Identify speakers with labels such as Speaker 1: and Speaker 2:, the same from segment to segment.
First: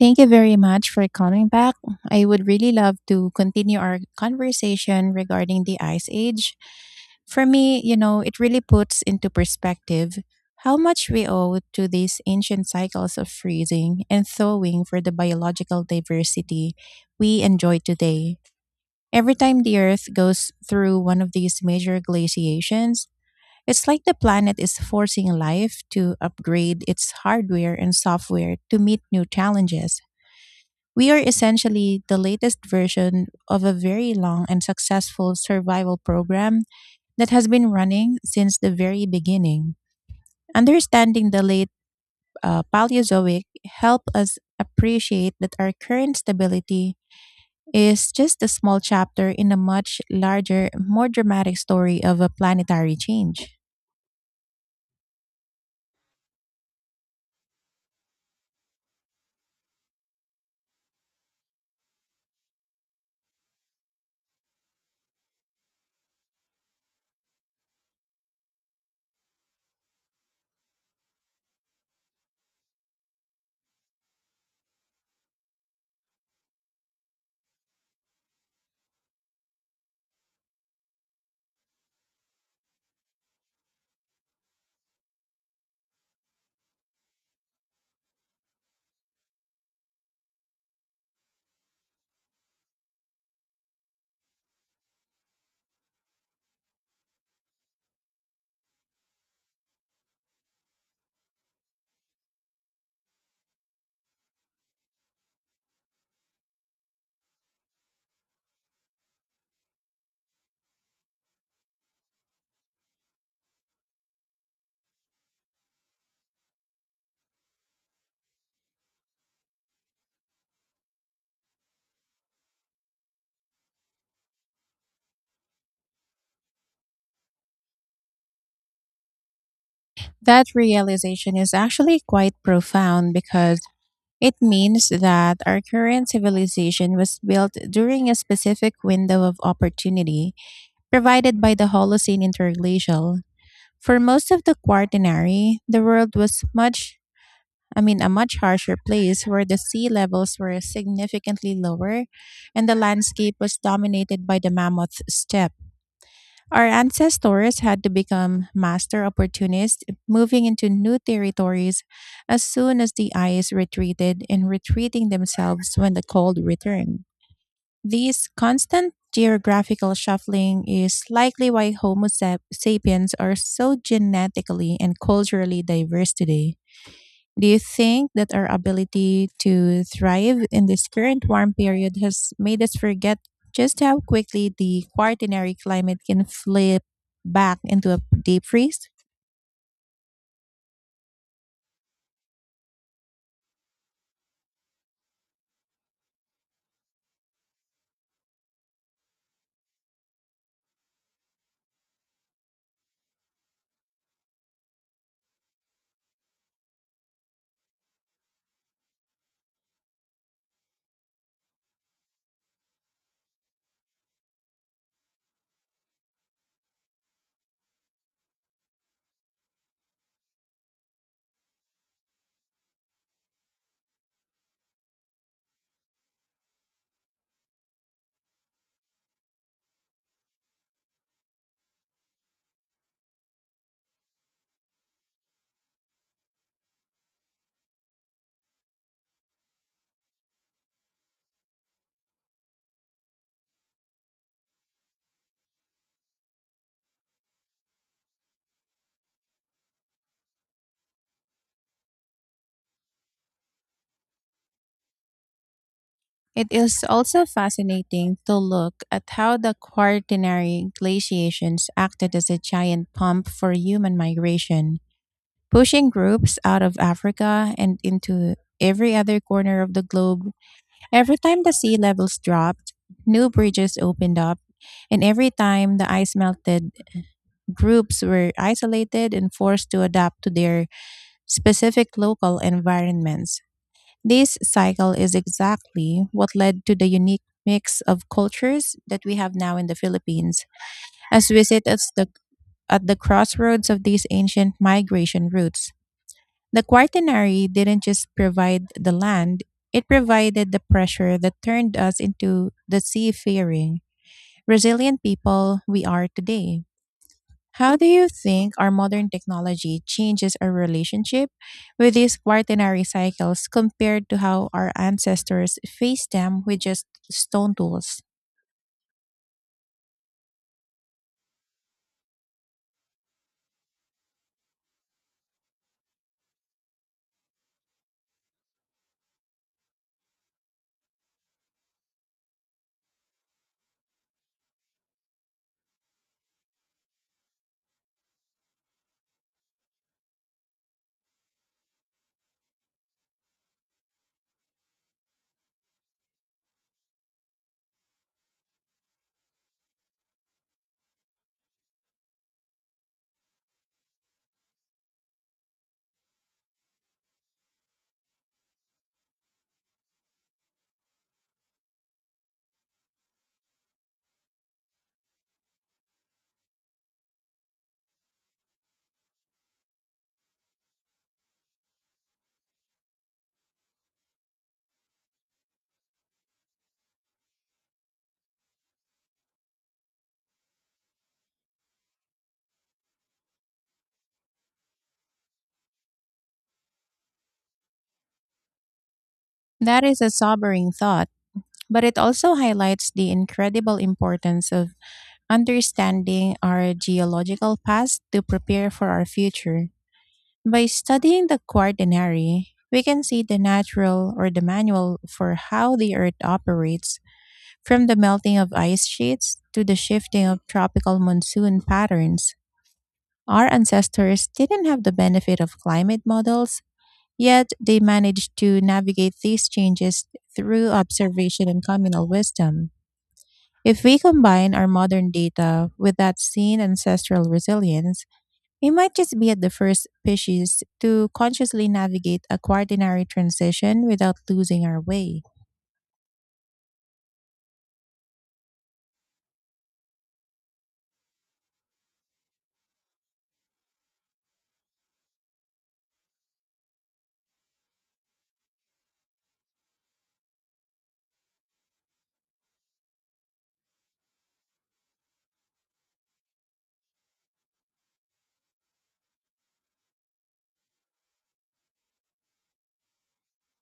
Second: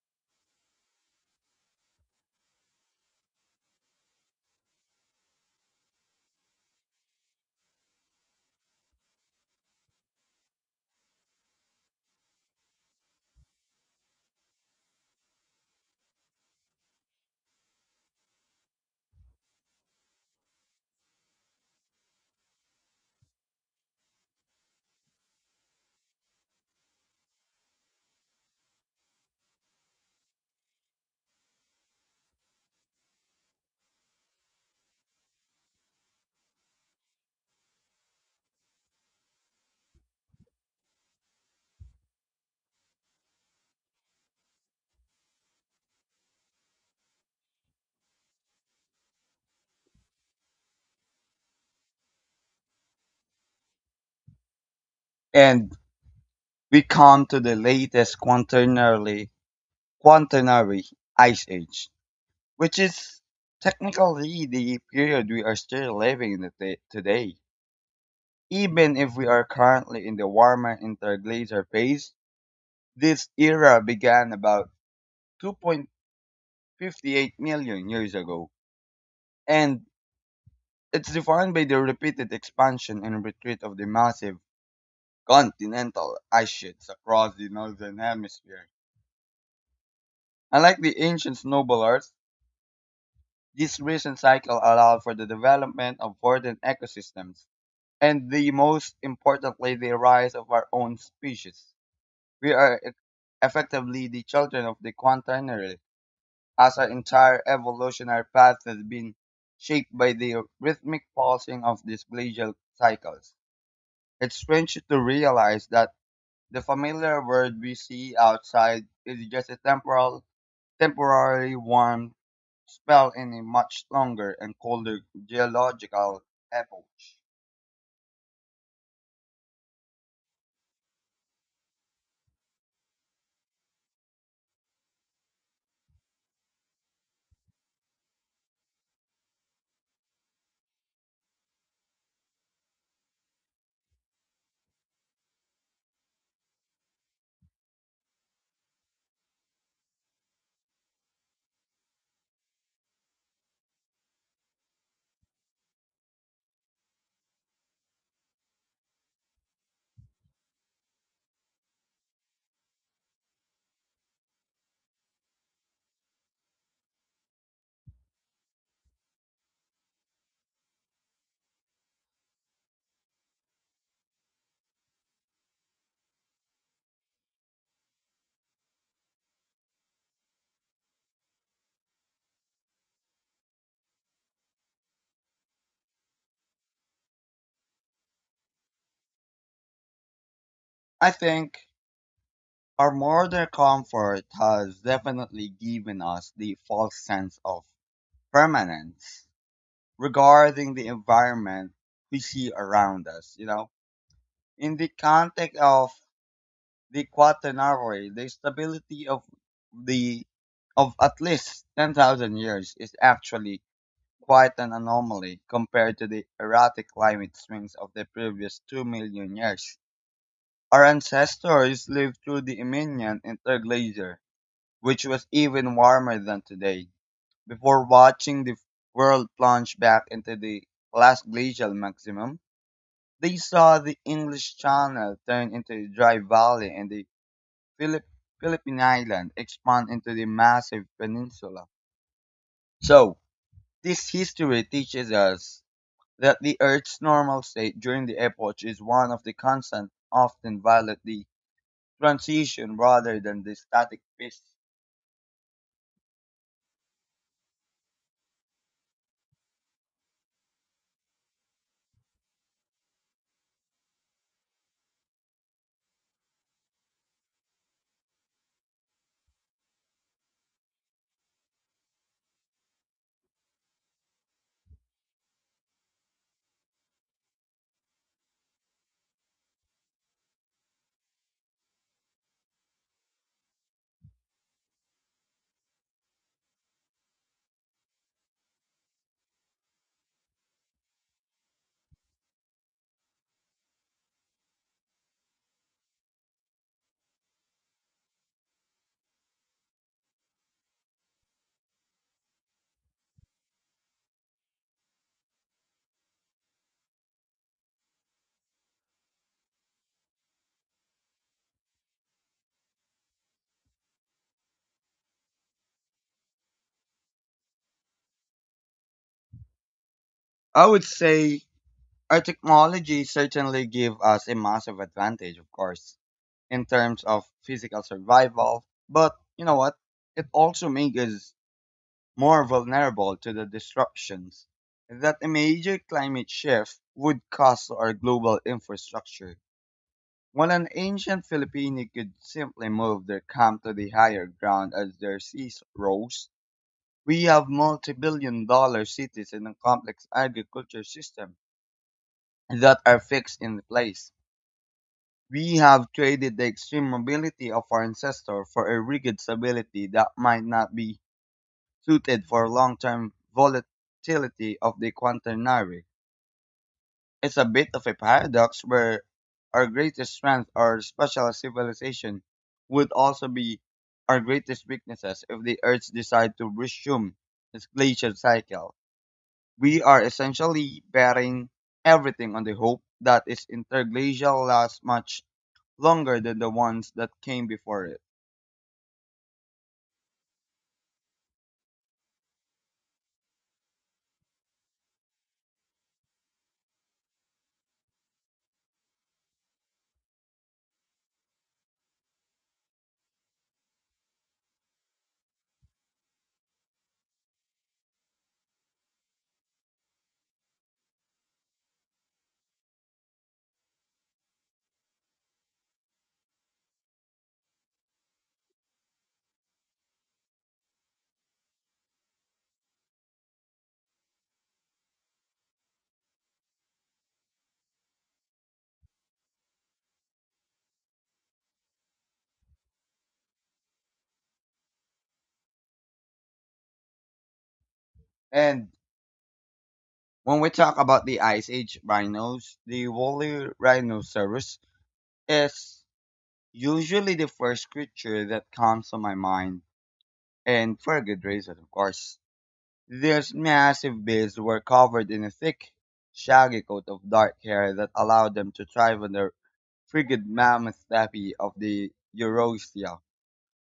Speaker 1: Thank you very much for calling back. I would really love to continue our conversation regarding the Ice Age. For me, it really puts into perspective how much we owe to these ancient cycles of freezing and thawing for the biological diversity we enjoy today. Every time the Earth goes through one of these major glaciations, it's like the planet is forcing life to upgrade its hardware and software to meet new challenges. We are essentially the latest version of a very long and successful survival program that has been running since the very beginning. Understanding the late Paleozoic helped us appreciate that our current stability is just a small chapter in a much larger, more dramatic story of a planetary change.
Speaker 2: And we come to the latest quaternary ice age, which is technically the period we are still living in the today. Even if we are currently in the warmer interglacier phase, this era began about 2.58 million years ago, and it's defined by the repeated expansion and retreat of the massive continental ice sheets across the northern hemisphere. Unlike the ancient snowballers, this recent cycle allowed for the development of verdant ecosystems and the most importantly the rise of our own species. We are effectively the children of the quaternary, as our entire evolutionary path has been shaped by the rhythmic pulsing of these glacial cycles. It's strange to realize that the familiar world we see outside is just a temporal Temporary warm spell in a much longer and colder geological epoch.
Speaker 1: That realization is actually quite profound, because it means that our current civilization was built during a specific window of opportunity provided by the Holocene interglacial. For most of the Quaternary, the world was much, I mean, a much harsher place, where the sea levels were significantly lower and the landscape was dominated by the mammoth steppe. Our ancestors had to become master opportunists, moving into new territories as soon as the ice retreated and retreating themselves when the cold returned. This constant geographical shuffling is likely why Homo sapiens are so genetically and culturally diverse today. Do you think that our ability to thrive in this current warm period has made us forget just how quickly the quaternary climate can flip back into a deep freeze?
Speaker 2: I think our modern comfort has definitely given us the false sense of permanence regarding the environment we see around us. In the context of the quaternary, the stability of the of at least 10,000 years is actually quite an anomaly compared to the erratic climate swings of the previous 2 million years. Our ancestors lived through the Ionian interglacier, which was even warmer than today, before watching the world plunge back into the last glacial maximum. They saw the English Channel turn into a dry valley, and the Philip- Philippine island expand into the massive peninsula. So, this history teaches us that the Earth's normal state during the epoch is one of the constant, often violent the transition rather than the static phase.
Speaker 1: It is also fascinating to look at how the quaternary glaciations acted as a giant pump for human migration, pushing groups out of Africa and into every other corner of the globe. Every time the sea levels dropped, new bridges opened up, and every time the ice melted, groups were isolated and forced to adapt to their specific local environments. This cycle is exactly what led to the unique mix of cultures that we have now in the Philippines, as we sit at the crossroads of these ancient migration routes. The Quaternary didn't just provide the land; it provided the pressure that turned us into the seafaring, resilient people we are today. How do you think our modern technology changes our relationship with these Quaternary cycles compared to how our ancestors faced them with just stone tools?
Speaker 2: I would say our technology certainly give us a massive advantage, of course, in terms of physical survival. But you know what? It also makes us more vulnerable to the disruptions that a major climate shift would cause to our global infrastructure. While an ancient Filipino could simply move their camp to the higher ground as their seas rose, we have multi-billion dollar cities and a complex agriculture system that are fixed in place. We have traded the extreme mobility of our ancestor for a rigid stability that might not be suited for long-term volatility of the quaternary. It's a bit of a paradox where our greatest strength, or special civilization, would also be our greatest weaknesses if the Earth decide to resume its glacial cycle. We are essentially bearing everything on the hope that its interglacial lasts much longer than the ones that came before it.
Speaker 1: That is a sobering thought, but it also highlights the incredible importance of understanding our geological past to prepare for our future. By studying the quaternary, we can see the natural, or the manual, for how the Earth operates, from the melting of ice sheets to the shifting of tropical monsoon patterns. Our ancestors didn't have the benefit of climate models, yet they managed to navigate these changes through observation and communal wisdom. If we combine our modern data with that seen ancestral resilience, we might just be at the first species to consciously navigate a quaternary transition without losing our way.
Speaker 2: And when we talk about the Ice Age rhinos, the woolly rhinoceros is usually the first creature that comes to my mind, and for good reason, of course. These massive beasts were covered in a thick, shaggy coat of dark hair that allowed them to thrive on the frigid mammoth tapi of the Eurasia.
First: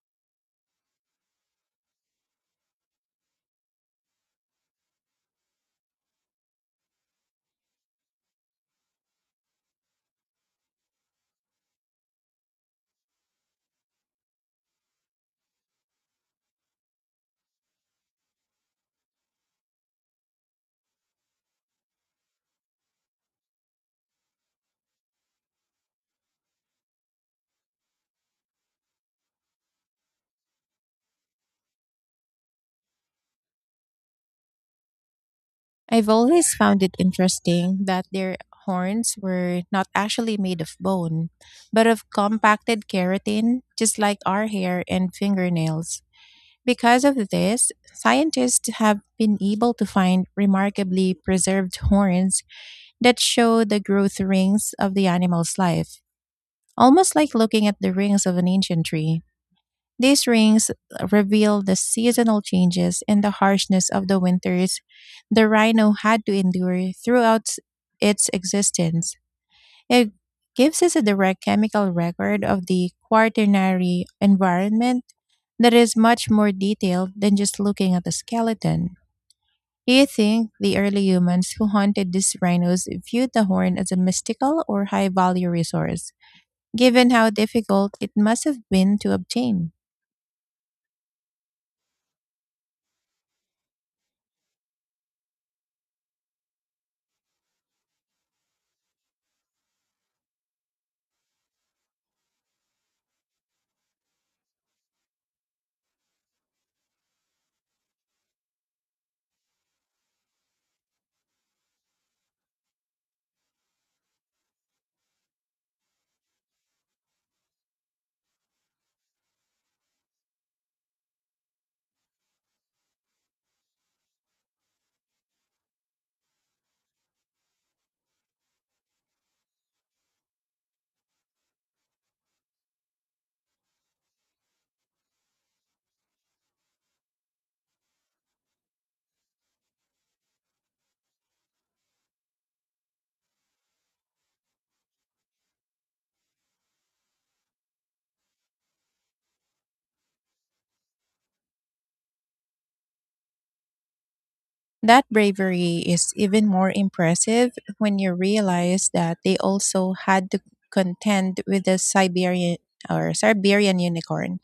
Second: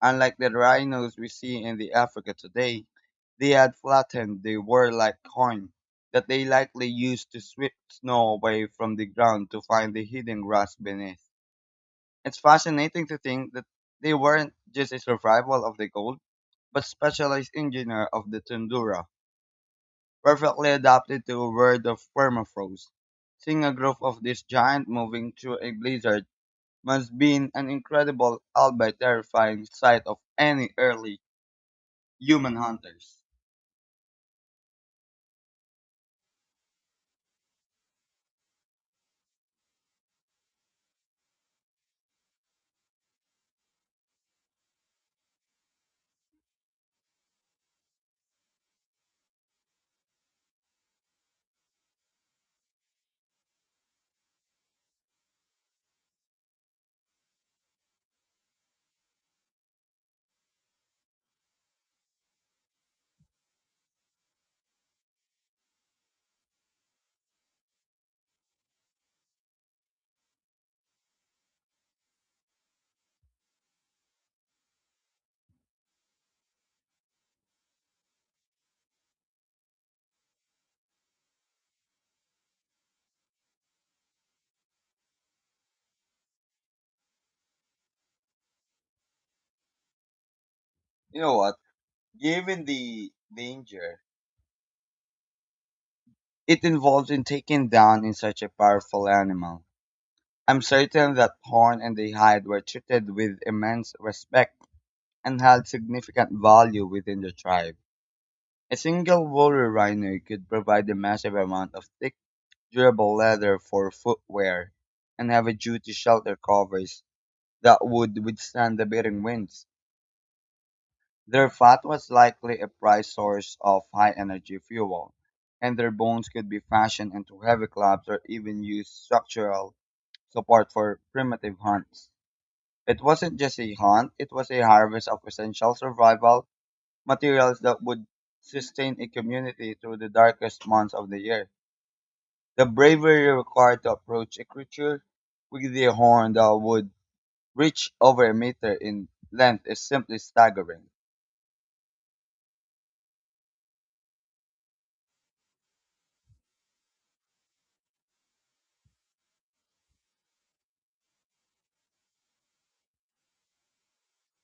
Speaker 2: Unlike the rhinos we see in the Africa today, they had flattened the warlike horn that they likely used to sweep snow away from the ground to find the hidden grass beneath. It's fascinating to think that they weren't just a survival of the cold, but specialized engineer of the tundra, perfectly adapted to a world of permafrost. Seeing a group of this giant moving through a blizzard must be an incredible, albeit terrifying sight of any early human hunters.
Speaker 1: I've always found it interesting that their horns were not actually made of bone, but of compacted keratin, just like our hair and fingernails. Because of this, scientists have been able to find remarkably preserved horns that show the growth rings of the animal's life, almost like looking at the rings of an ancient tree. These rings reveal the seasonal changes and the harshness of the winters the rhino had to endure throughout its existence. It gives us a direct chemical record of the quaternary environment that is much more detailed than just looking at the skeleton. Do you think the early humans who hunted these rhinos viewed the horn as a mystical or high value resource, given how difficult it must have been to obtain?
Speaker 2: You know what? Given the danger it involves in taking down in such a powerful animal, I'm certain that horn and the hide were treated with immense respect and held significant value within the tribe. A single woolly rhino could provide a massive amount of thick, durable leather for footwear and heavy-duty shelter covers that would withstand the biting winds. Their fat was likely a prized source of high-energy fuel, and their bones could be fashioned into heavy clubs or even used structural support for primitive hunts. It wasn't just a hunt, it was a harvest of essential survival materials that would sustain a community through the darkest months of the year. The bravery required to approach a creature with a horn that would reach over a meter in length is simply staggering.
Speaker 1: That bravery is even more impressive when you realize that they also had to contend with the Siberian, or Siberian unicorn,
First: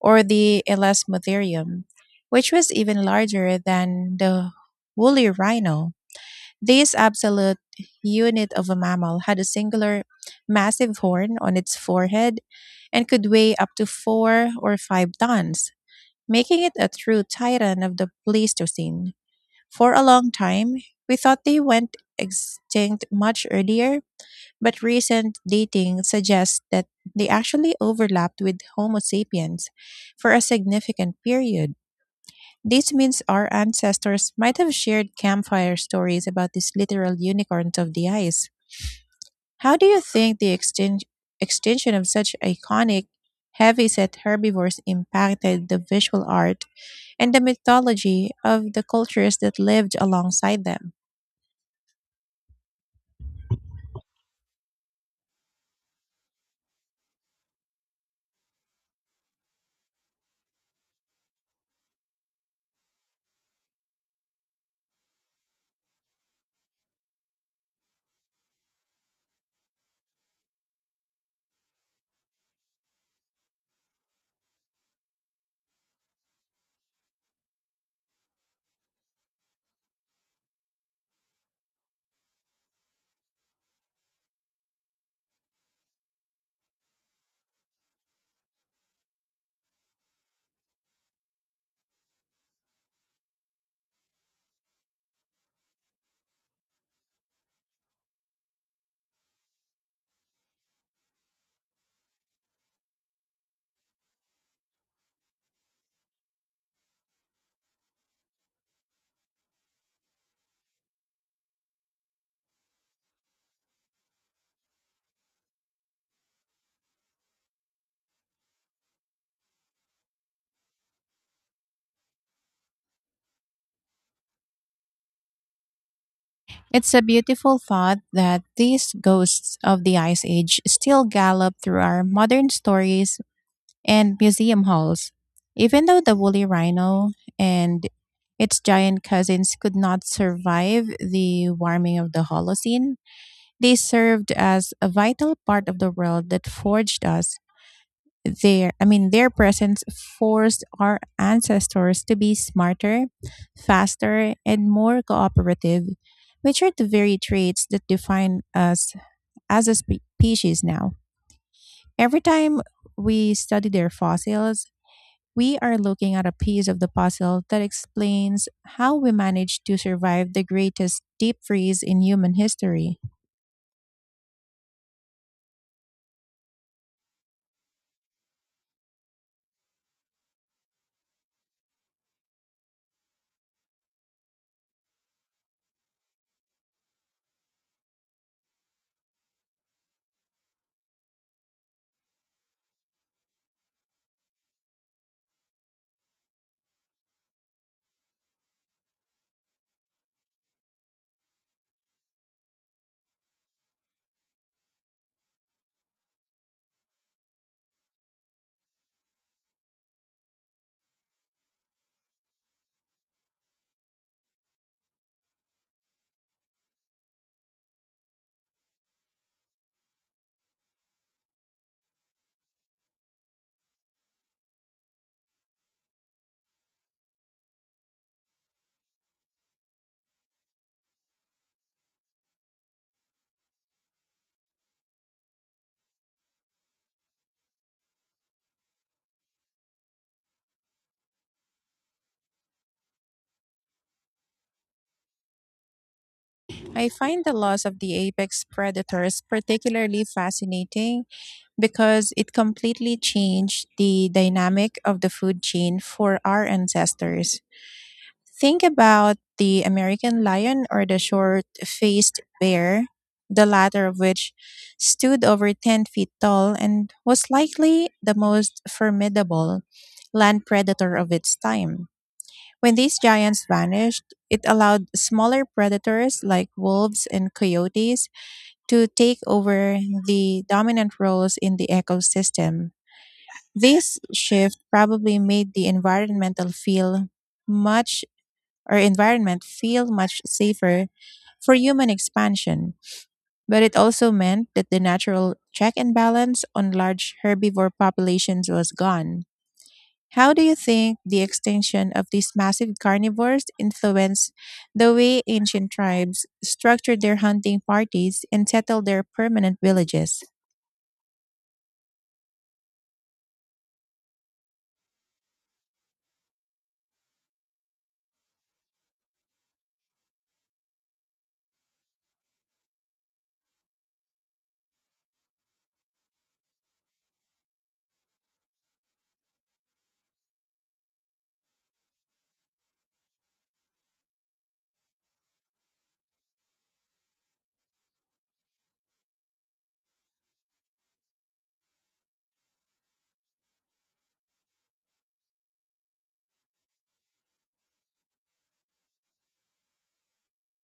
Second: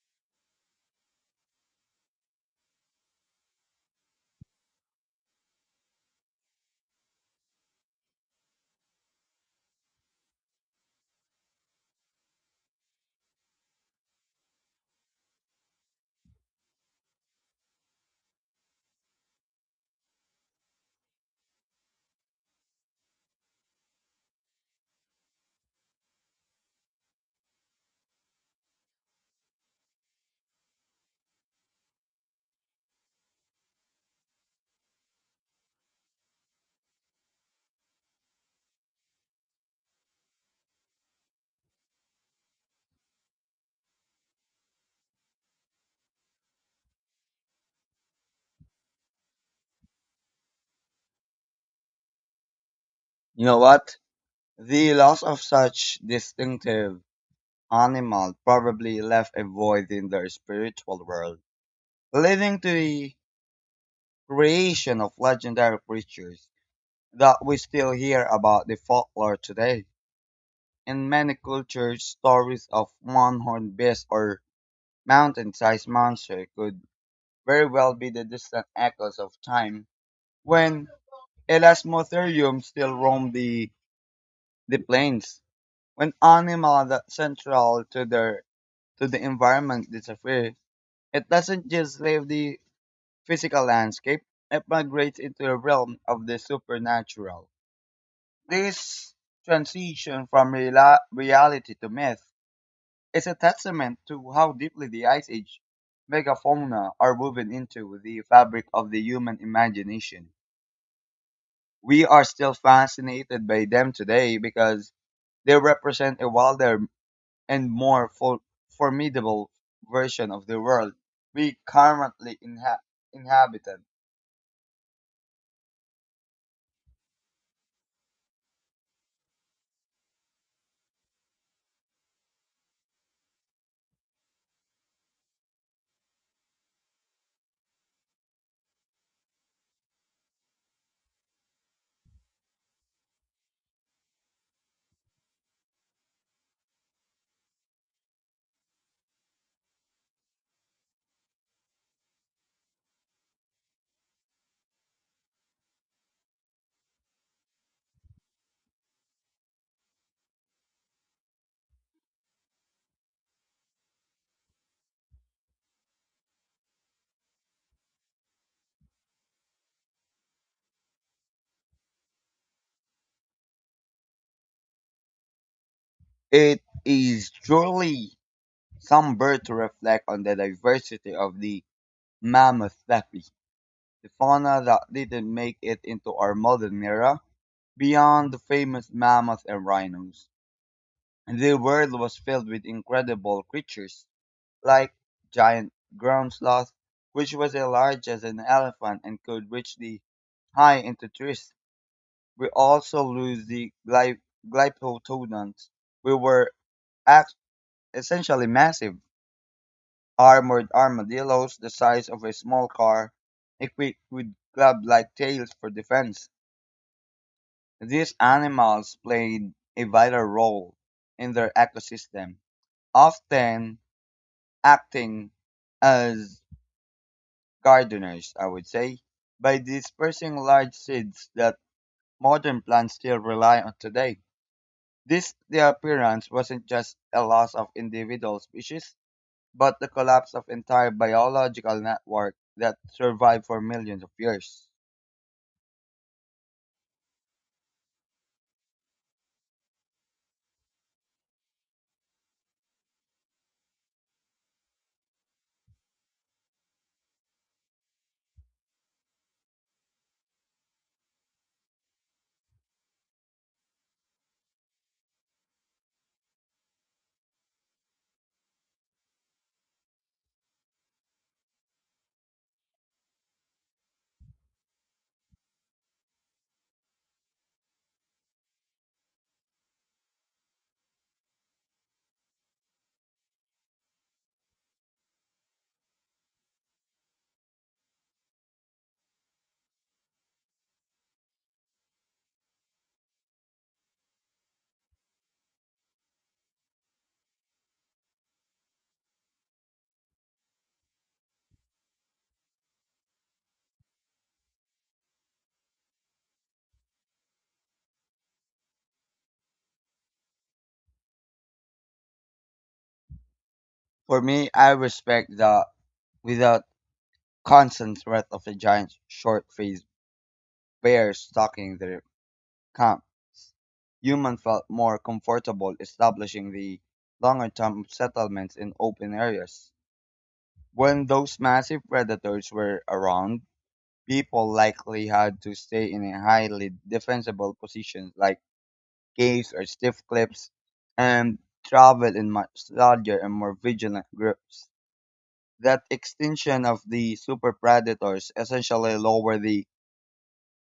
Speaker 1: or the Elasmotherium, which was even larger than the woolly rhino. This absolute unit of a mammal had a singular massive horn on its forehead and could weigh up to 4 or 5 tons, making it a true titan of the Pleistocene. For a long time, we thought they went extinct much earlier, but recent dating suggests that they actually overlapped with Homo sapiens for a significant period. This means our ancestors might have shared campfire stories about these literal unicorns of the ice. How do you think the extinction of such iconic, heavy set herbivores impacted the visual art and the mythology of the cultures that lived alongside them?
Speaker 2: You know what? The loss of such distinctive animal probably left a void in their spiritual world, leading to the creation of legendary creatures that we still hear about the folklore today. In many cultures, stories of one-horned beast or mountain-sized monster could very well be the distant echoes of time when elasmotherium still roamed the plains. When animals that central to their to the environment disappear, it doesn't just leave the physical landscape, it migrates into the realm of the supernatural. This transition from rela reality to myth is a testament to how deeply the Ice Age megafauna are woven into the fabric of the human imagination. We are still fascinated by them today because they represent a wilder and more formidable version of the world we currently inhabit.
Speaker 1: It's a beautiful thought that these ghosts of the Ice Age still gallop through our modern stories and museum halls. Even though the woolly rhino and its giant cousins could not survive the warming of the Holocene, they served as a vital part of the world that forged us. Their I mean, their presence forced our ancestors to be smarter, faster, and more cooperative, which are the very traits that define us as a species now. Every time we study their fossils, we are looking at a piece of the puzzle that explains how we managed to survive the greatest deep freeze in human history.
Speaker 2: It is truly somber to reflect on the diversity of the mammoth puppy, the fauna that didn't make it into our modern era. Beyond the famous mammoth and rhinos, the world was filled with incredible creatures like giant ground sloth, which was as large as an elephant and could reach the high into trees. We also lose the glyptodons, which were act- essentially massive armored armadillos the size of a small car, equipped with club-like tails for defense. These animals played a vital role in their ecosystem, often acting as gardeners, I would say, by dispersing large seeds that modern plants still rely on today. This disappearance wasn't just a loss of individual species, but the collapse of entire biological network that survived for millions of years.
Speaker 1: I find the loss of the apex predators particularly fascinating because it completely changed the dynamic of the food chain for our ancestors. Think about the American lion or the short faced bear, the latter of which stood over 10 feet tall and was likely the most formidable land predator of its time. When these giants vanished, it allowed smaller predators like wolves and coyotes to take over the dominant roles in the ecosystem. This shift probably made the much environment feel much safer for human expansion, but it also meant that the natural check and balance on large herbivore populations was gone. How do you think the extinction of these massive carnivores influenced the way ancient tribes structured their hunting parties and settled their permanent villages?
Speaker 2: For me, I respect the without constant threat of the giant short-faced bear stalking their camp. Human felt more comfortable establishing the longer-term settlements in open areas. When those massive predators were around, people likely had to stay in a highly defensible positions like caves or stiff cliffs and travel in much larger and more vigilant groups. That extinction of the super predators essentially lowered the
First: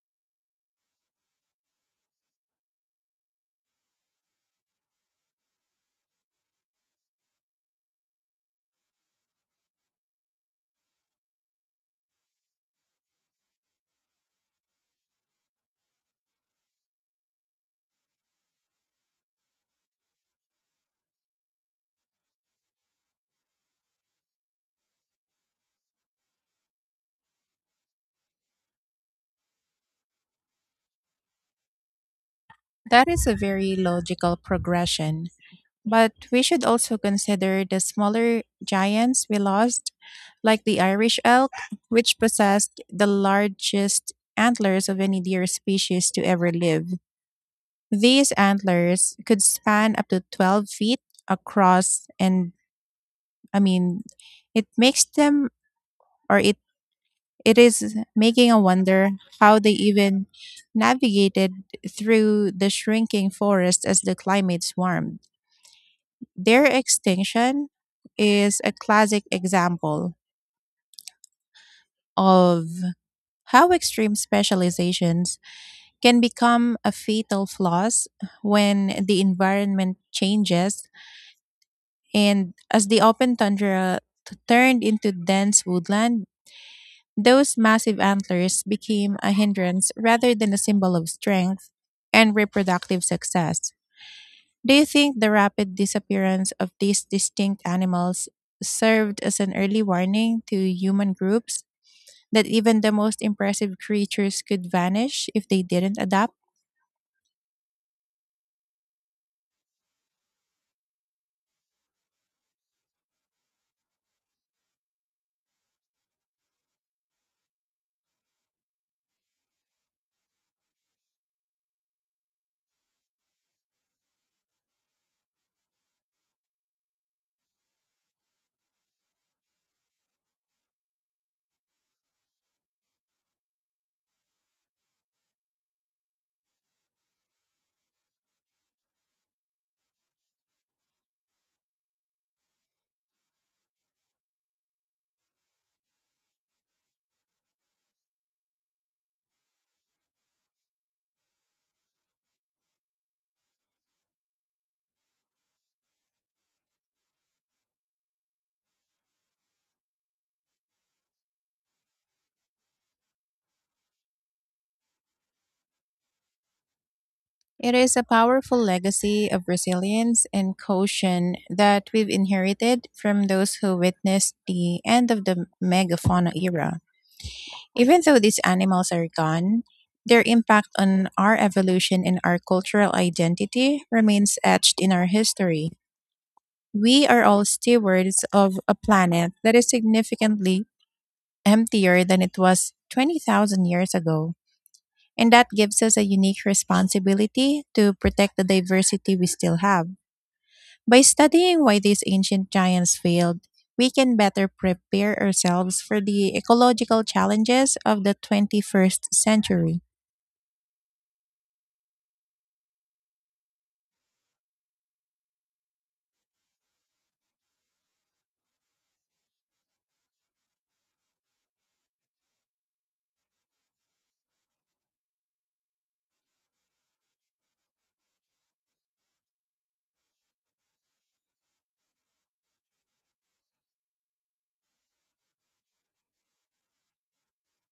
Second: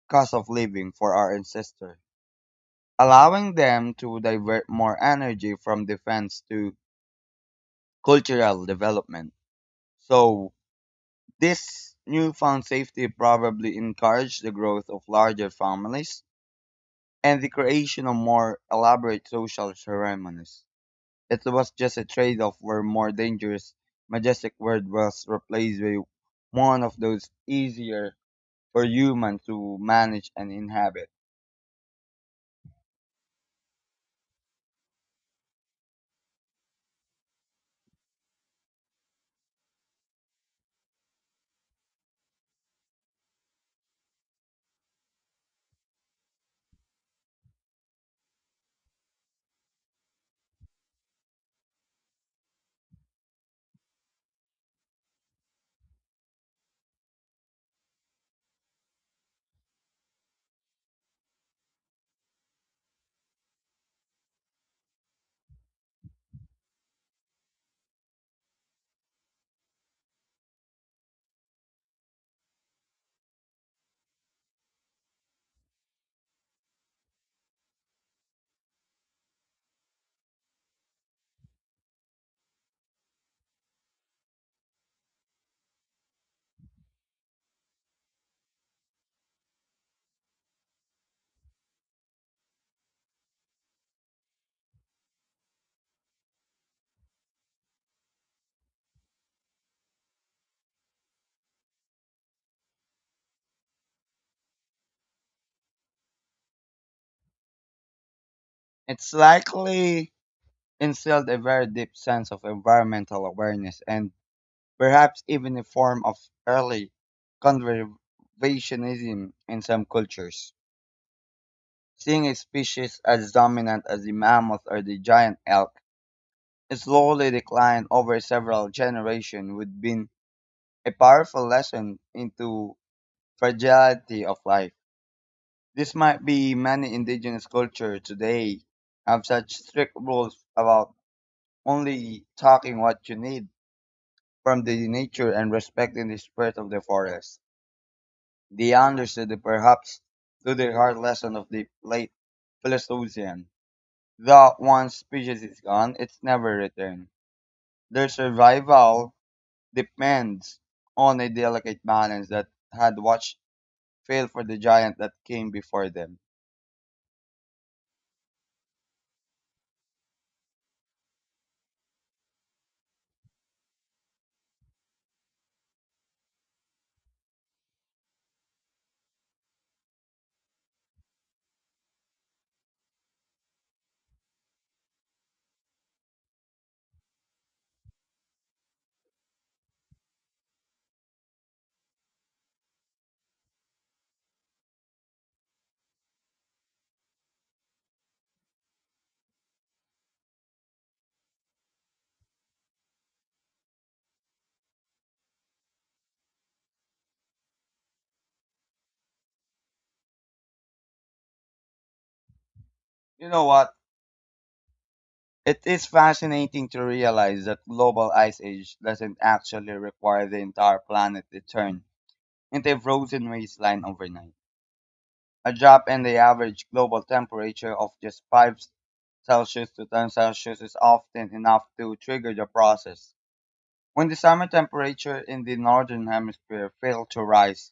Speaker 2: cost of living for our ancestors, allowing them to divert more energy from defense to cultural development. So, this newfound safety probably encouraged the growth of larger families and the creation of more elaborate social ceremonies. It was just a trade off where more dangerous, majestic word was replaced by one of those easier for humans to manage and inhabit.
Speaker 1: That is a very logical progression. But we should also consider the smaller giants we lost, like the Irish elk, which possessed the largest antlers of any deer species to ever live. These antlers could span up to 12 feet across, and I mean, it makes them, or it is making a wonder how they even navigated through the shrinking forest as the climates warmed. Their extinction is a classic example of how extreme specializations can become a fatal flaws when the environment changes, and as the open tundra turned into dense woodland, those massive antlers became a hindrance rather than a symbol of strength and reproductive success. Do you think the rapid disappearance of these distinct animals served as an early warning to human groups that even the most impressive creatures could vanish if they didn't adapt?
Speaker 2: It's likely instilled a very deep sense of environmental awareness and perhaps even a form of early conservationism in some cultures. Seeing species as dominant as the mammoth or the giant elk slowly decline over several generations would be a powerful lesson into fragility of life. This might be many indigenous cultures today have such strict rules about only talking what you need from the nature and respecting the spirit of the forest. They understood the perhaps through the hard lesson of the late Pleistocene that once species is gone, it's never returned. Their survival depends on a delicate balance that had watched fail for the giant that came before them.
Speaker 1: It is a powerful legacy of resilience and caution that we've inherited from those who witnessed the end of the megafauna era. Even though these animals are gone, their impact on our evolution and our cultural identity remains etched in our history. We are all stewards of a planet that is significantly emptier than it was 20,000 years ago. And that gives us a unique responsibility to protect the diversity we still have. By studying why these ancient giants failed, we can better prepare ourselves for the ecological challenges of the 21st century.
Speaker 2: You know what? It is fascinating to realize that global ice age doesn't actually require the entire planet to turn into a frozen wasteland overnight. A drop in the average global temperature of just 5 Celsius to 10 Celsius is often enough to trigger the process. When the summer temperature in the northern hemisphere fails to rise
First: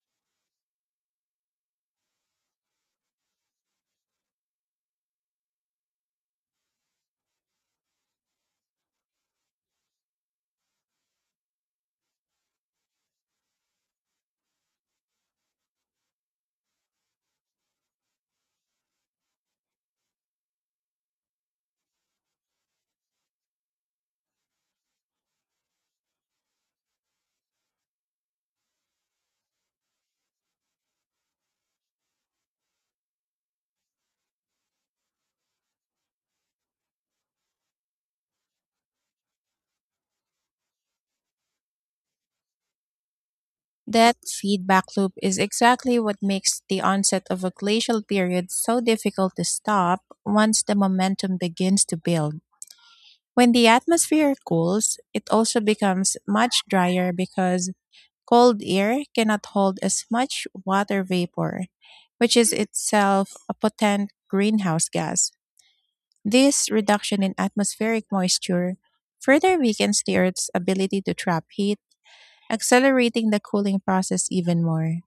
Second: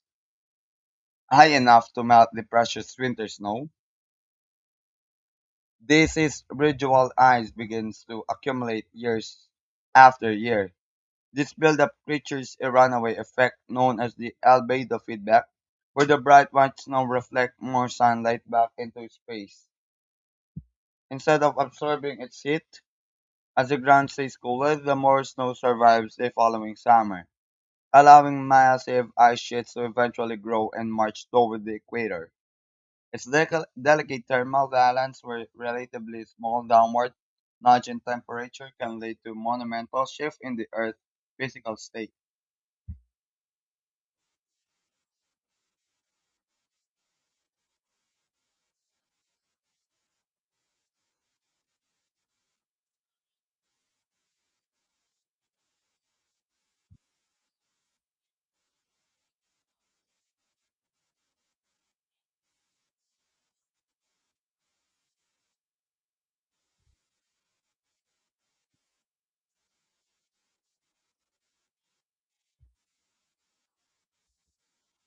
Speaker 2: high enough to melt the precious winter snow, this is residual ice begins to accumulate year after year. This buildup creates a runaway effect known as the albedo feedback, where the bright white snow reflects more sunlight back into space. Instead of absorbing its heat, as the ground stays cooler, the more snow survives the following summer, allowing massive ice sheets to eventually grow and march toward the equator. Its delicate thermal balance where relatively small downward nudge in temperature can lead to monumental shift in the Earth's physical state.
Speaker 1: That feedback loop is exactly what makes the onset of a glacial period so difficult to stop once the momentum begins to build. When the atmosphere cools, it also becomes much drier because cold air cannot hold as much water vapor, which is itself a potent greenhouse gas. This reduction in atmospheric moisture further weakens the Earth's ability to trap heat, accelerating the cooling process even more.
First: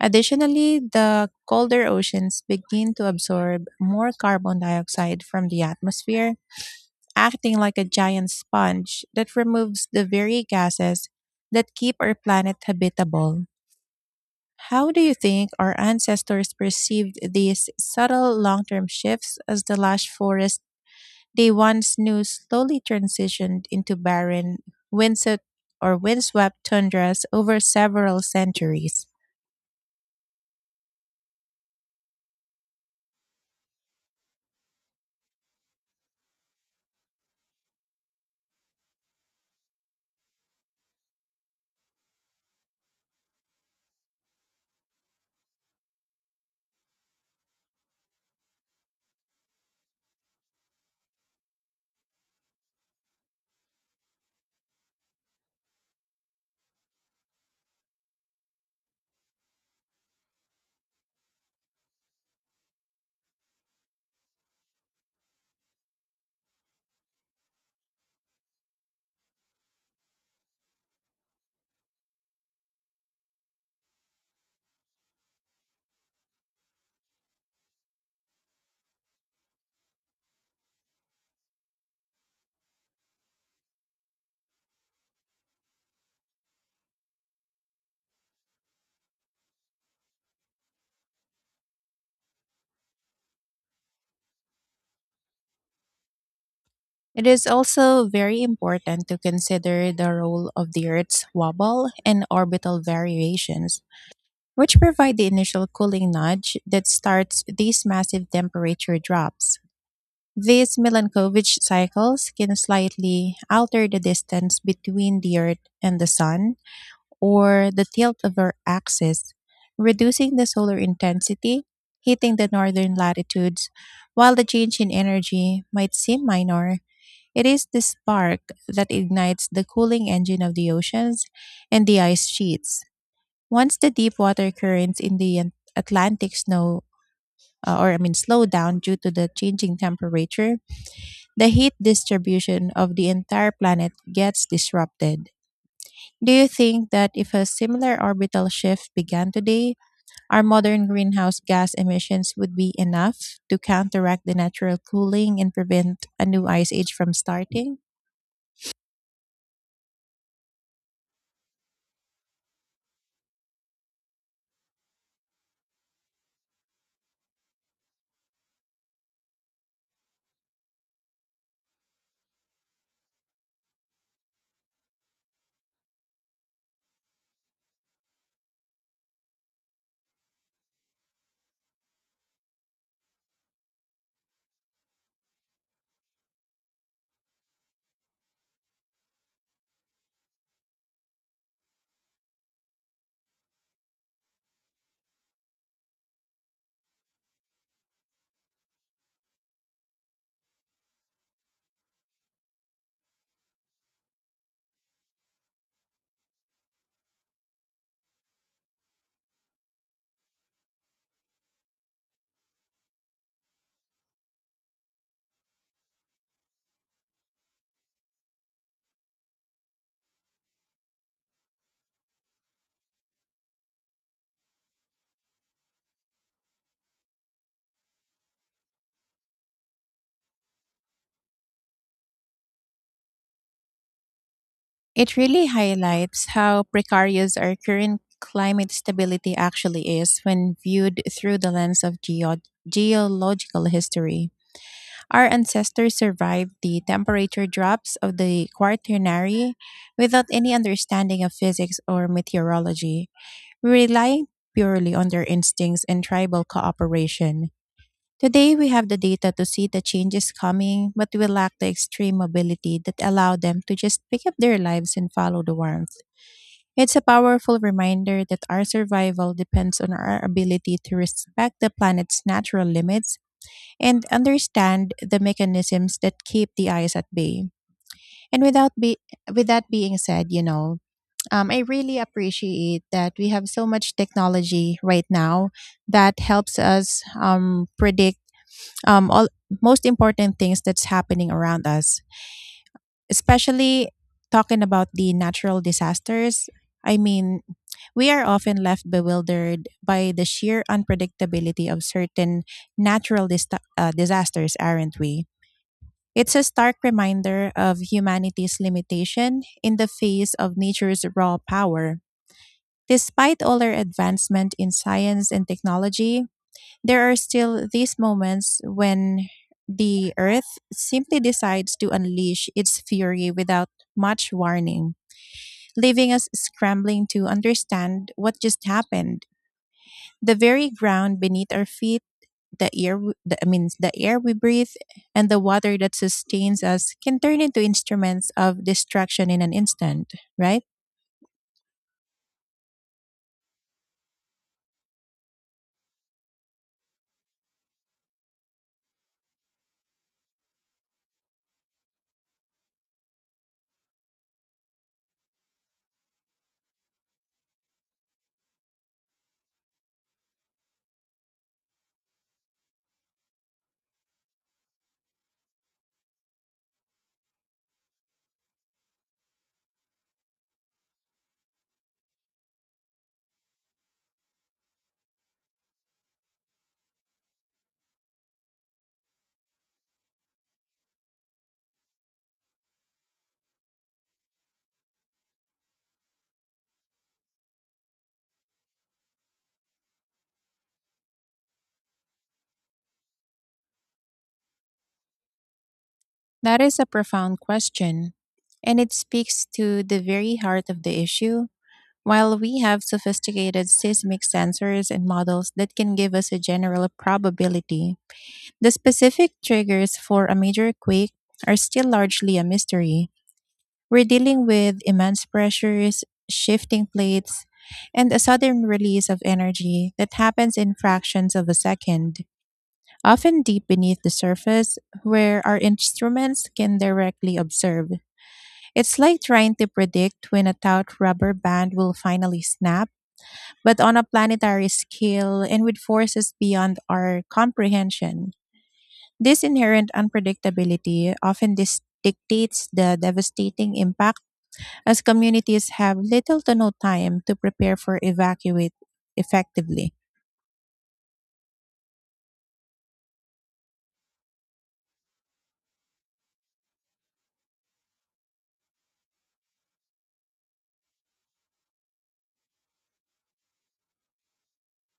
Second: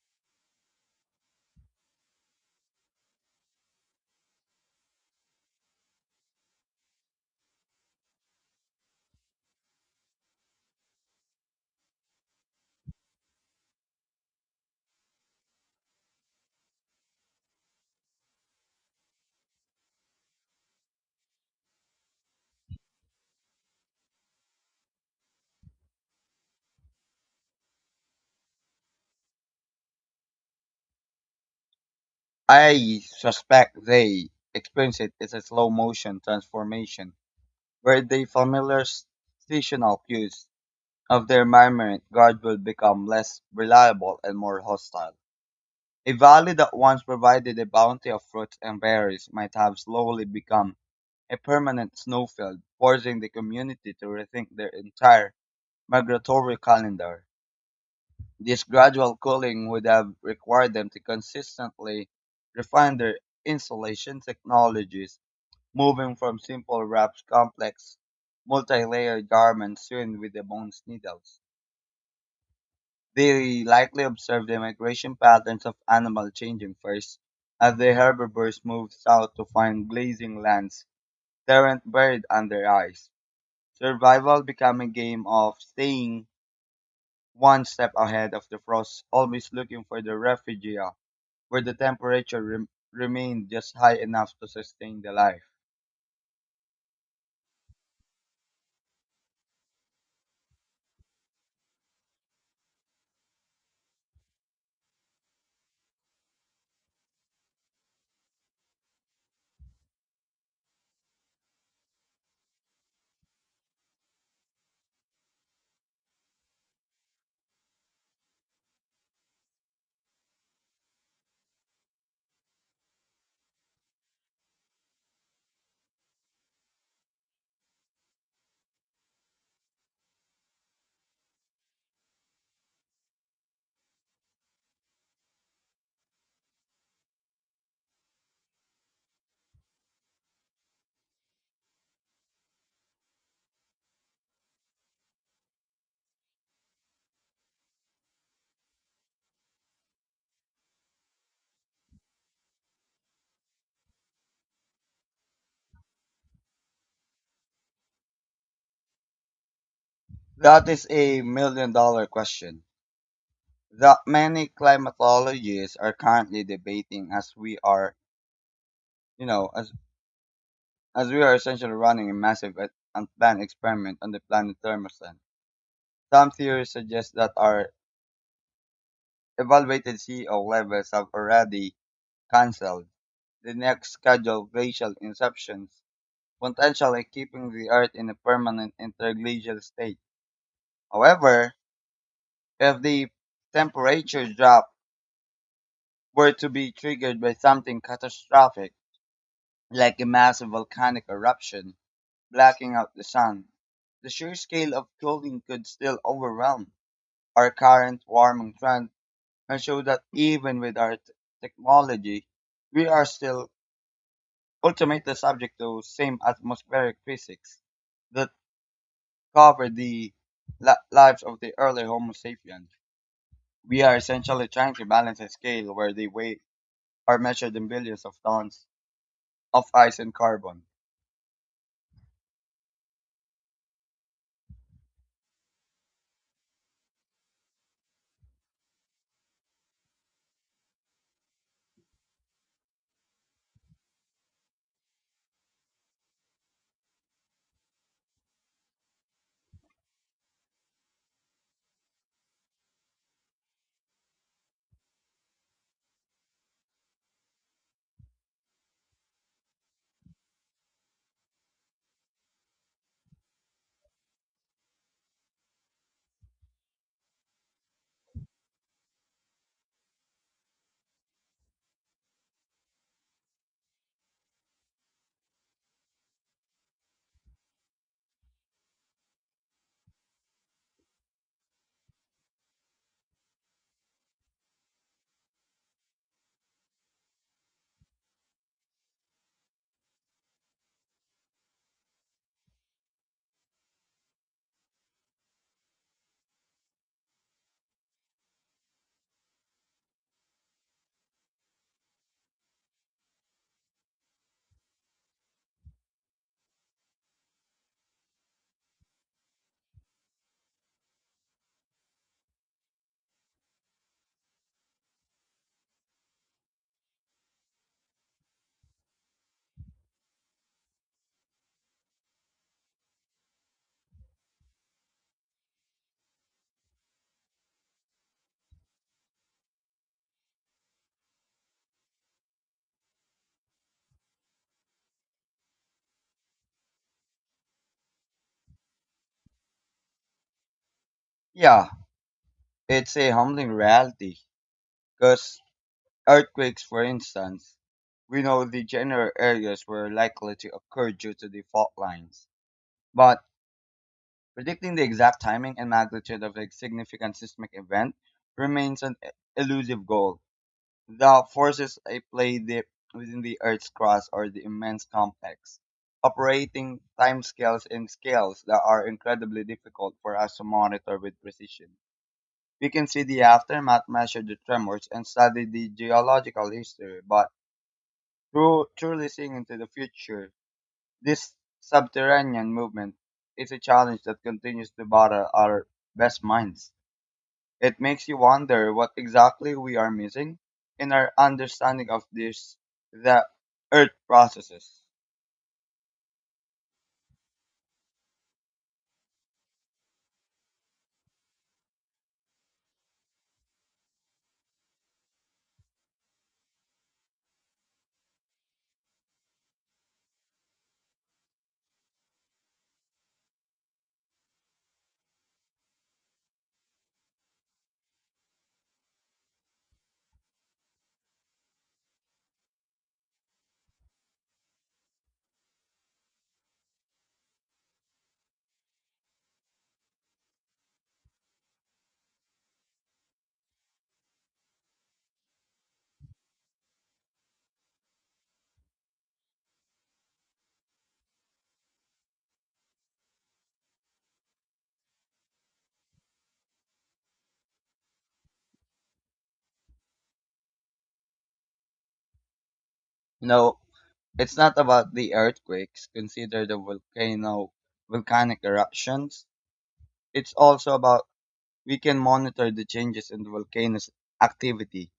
Speaker 1: Additionally, the colder oceans begin to absorb more carbon dioxide from the atmosphere, acting like a giant sponge that removes the very gases that keep our planet habitable. How do you think our ancestors perceived these subtle long term shifts as the lush forest they once knew slowly transitioned into barren, windswept, or windswept tundras over several centuries?
Speaker 2: I suspect they experience it as a slow motion transformation, where the familiar seasonal cues of their environment guard will become less reliable and more hostile. A valley that once provided a bounty of fruits and berries might have slowly become a permanent snowfield, forcing the community to rethink their entire migratory calendar. This gradual cooling would have required them to consistently refine their insulation technologies, moving from simple wraps complex multi-layered garments sewn with the bones needles. They likely observed the migration patterns of animals changing first, as the herbivores moved south to find grazing lands, terrant buried under ice. Survival became a game of staying one step ahead of the frost, always looking for the refugia, where the temperature remained just high enough to sustain the life.
Speaker 1: It is also very important to consider the role of the Earth's wobble and orbital variations, which provide the initial cooling nudge that starts these massive temperature drops. These Milankovitch cycles can slightly alter the distance between the Earth and the Sun or the tilt of our axis, reducing the solar intensity hitting the northern latitudes. While the change in energy might seem minor, it is the spark that ignites the cooling engine of the oceans and the ice sheets. Once the deep water currents in the Atlantic snow or I mean, slow down due to the changing temperature, the heat distribution of the entire planet gets disrupted. Do you think that if a similar orbital shift began today, our modern greenhouse gas emissions would be enough to counteract the natural cooling and prevent a new ice age from starting?
Speaker 2: That is a million dollar question that many climatologists are currently debating as we are, you know, as as we are essentially running a massive and unplanned experiment on the planet thermostat. Some theories suggest that our evaluated CO levels have already cancelled the next scheduled glacial inceptions, potentially keeping the Earth in a permanent interglacial state. However, if the temperature drop were to be triggered by something catastrophic, like a massive volcanic eruption blacking out the sun, the sheer scale of cooling could still overwhelm our current warming trend, and show that even with our technology, we are still ultimately subject to same atmospheric physics that covered the lives of the early Homo sapiens. We are essentially trying to balance a scale where the weight are measured in billions of tons of ice and carbon.
Speaker 1: It really highlights how precarious our current climate stability actually is when viewed through the lens of geological history. Our ancestors survived the temperature drops of the Quaternary without any understanding of physics or meteorology, relying purely on their instincts and tribal cooperation. Today, we have the data to see the changes coming, but we lack the extreme mobility that allowed them to just pick up their lives and follow the warmth. It's a powerful reminder that our survival depends on our ability to respect the planet's natural limits and understand the mechanisms that keep the ice at bay. And without be- with that being said, I really appreciate that we have so much technology right now that helps us predict all most important things that's happening around us, especially talking about the natural disasters. I mean, we are often left bewildered by the sheer unpredictability of certain natural disasters, aren't we? It's a stark reminder of humanity's limitation in the face of nature's raw power. Despite all our advancement in science and technology, there are still these moments when the Earth simply decides to unleash its fury without much warning, leaving us scrambling to understand what just happened. The very ground beneath our feet, the air, I mean, the air we breathe, and the water that sustains us can turn into instruments of destruction in an instant, right?
Speaker 2: Yeah, it's a humbling reality because earthquakes, for instance, we know the general areas were likely to occur due to the fault lines. But predicting the exact timing and magnitude of a significant seismic event remains an elusive goal. The forces at play deep within the Earth's crust are the immense complex, operating timescales and scales that are incredibly difficult for us to monitor with precision. We can see the aftermath, measure the tremors, and study the geological history, but through truly seeing into the future. This subterranean movement is a challenge that continues to bother our best minds. It makes you wonder what exactly we are missing in our understanding of this, the Earth processes.
Speaker 1: That is a profound question, and it speaks to the very heart of the issue. While we have sophisticated seismic sensors and models that can give us a general probability, the specific triggers for a major quake are still largely a mystery. We're dealing with immense pressures, shifting plates, and a sudden release of energy that happens in fractions of a second, often deep beneath the surface where our instruments can directly observe. It's like trying to predict when a taut rubber band will finally snap, but on a planetary scale and with forces beyond our comprehension. This inherent unpredictability often dictates the devastating impact, as communities have little to no time to prepare for evacuate effectively.
Speaker 2: No, it's not about the earthquakes, consider the volcanic eruptions. It's also about we can monitor the changes in the volcano's activity,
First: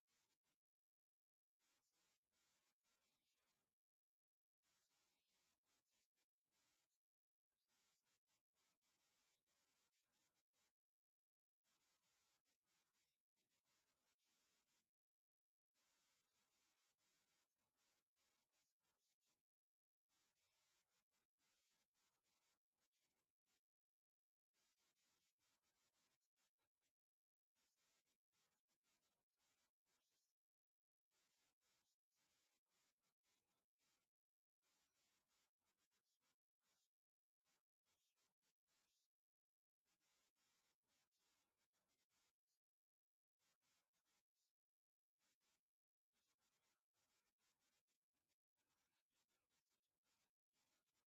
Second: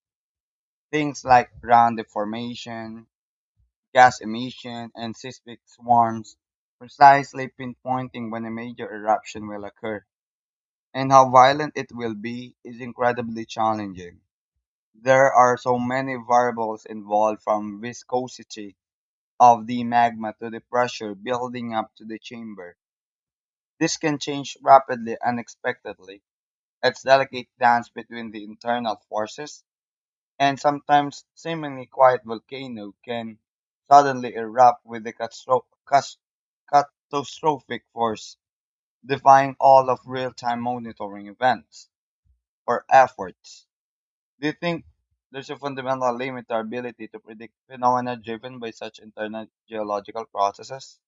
Speaker 2: things like ground deformation, gas emission, and seismic swarms. Precisely pinpointing when a major eruption will occur and how violent it will be is incredibly challenging. There are so many variables involved, from viscosity of the magma to the pressure building up to the chamber. This can change rapidly and unexpectedly. It's delicate dance between the internal forces, and sometimes seemingly quiet volcano can suddenly erupt with a catastrophic force, defying all of real-time monitoring events or efforts. Do you think there's a fundamental limit to our ability to predict phenomena driven by such internal geological processes?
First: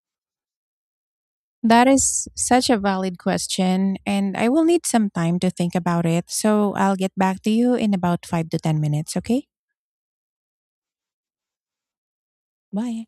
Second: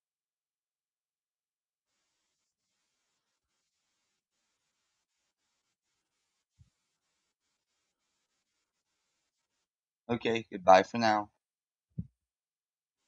Speaker 1: That is such a valid question, and I will need some time to think about it. So I'll get back to you in about 5 to 10 minutes, okay?
Speaker 2: Okay, goodbye for now.
Speaker 1: Bye.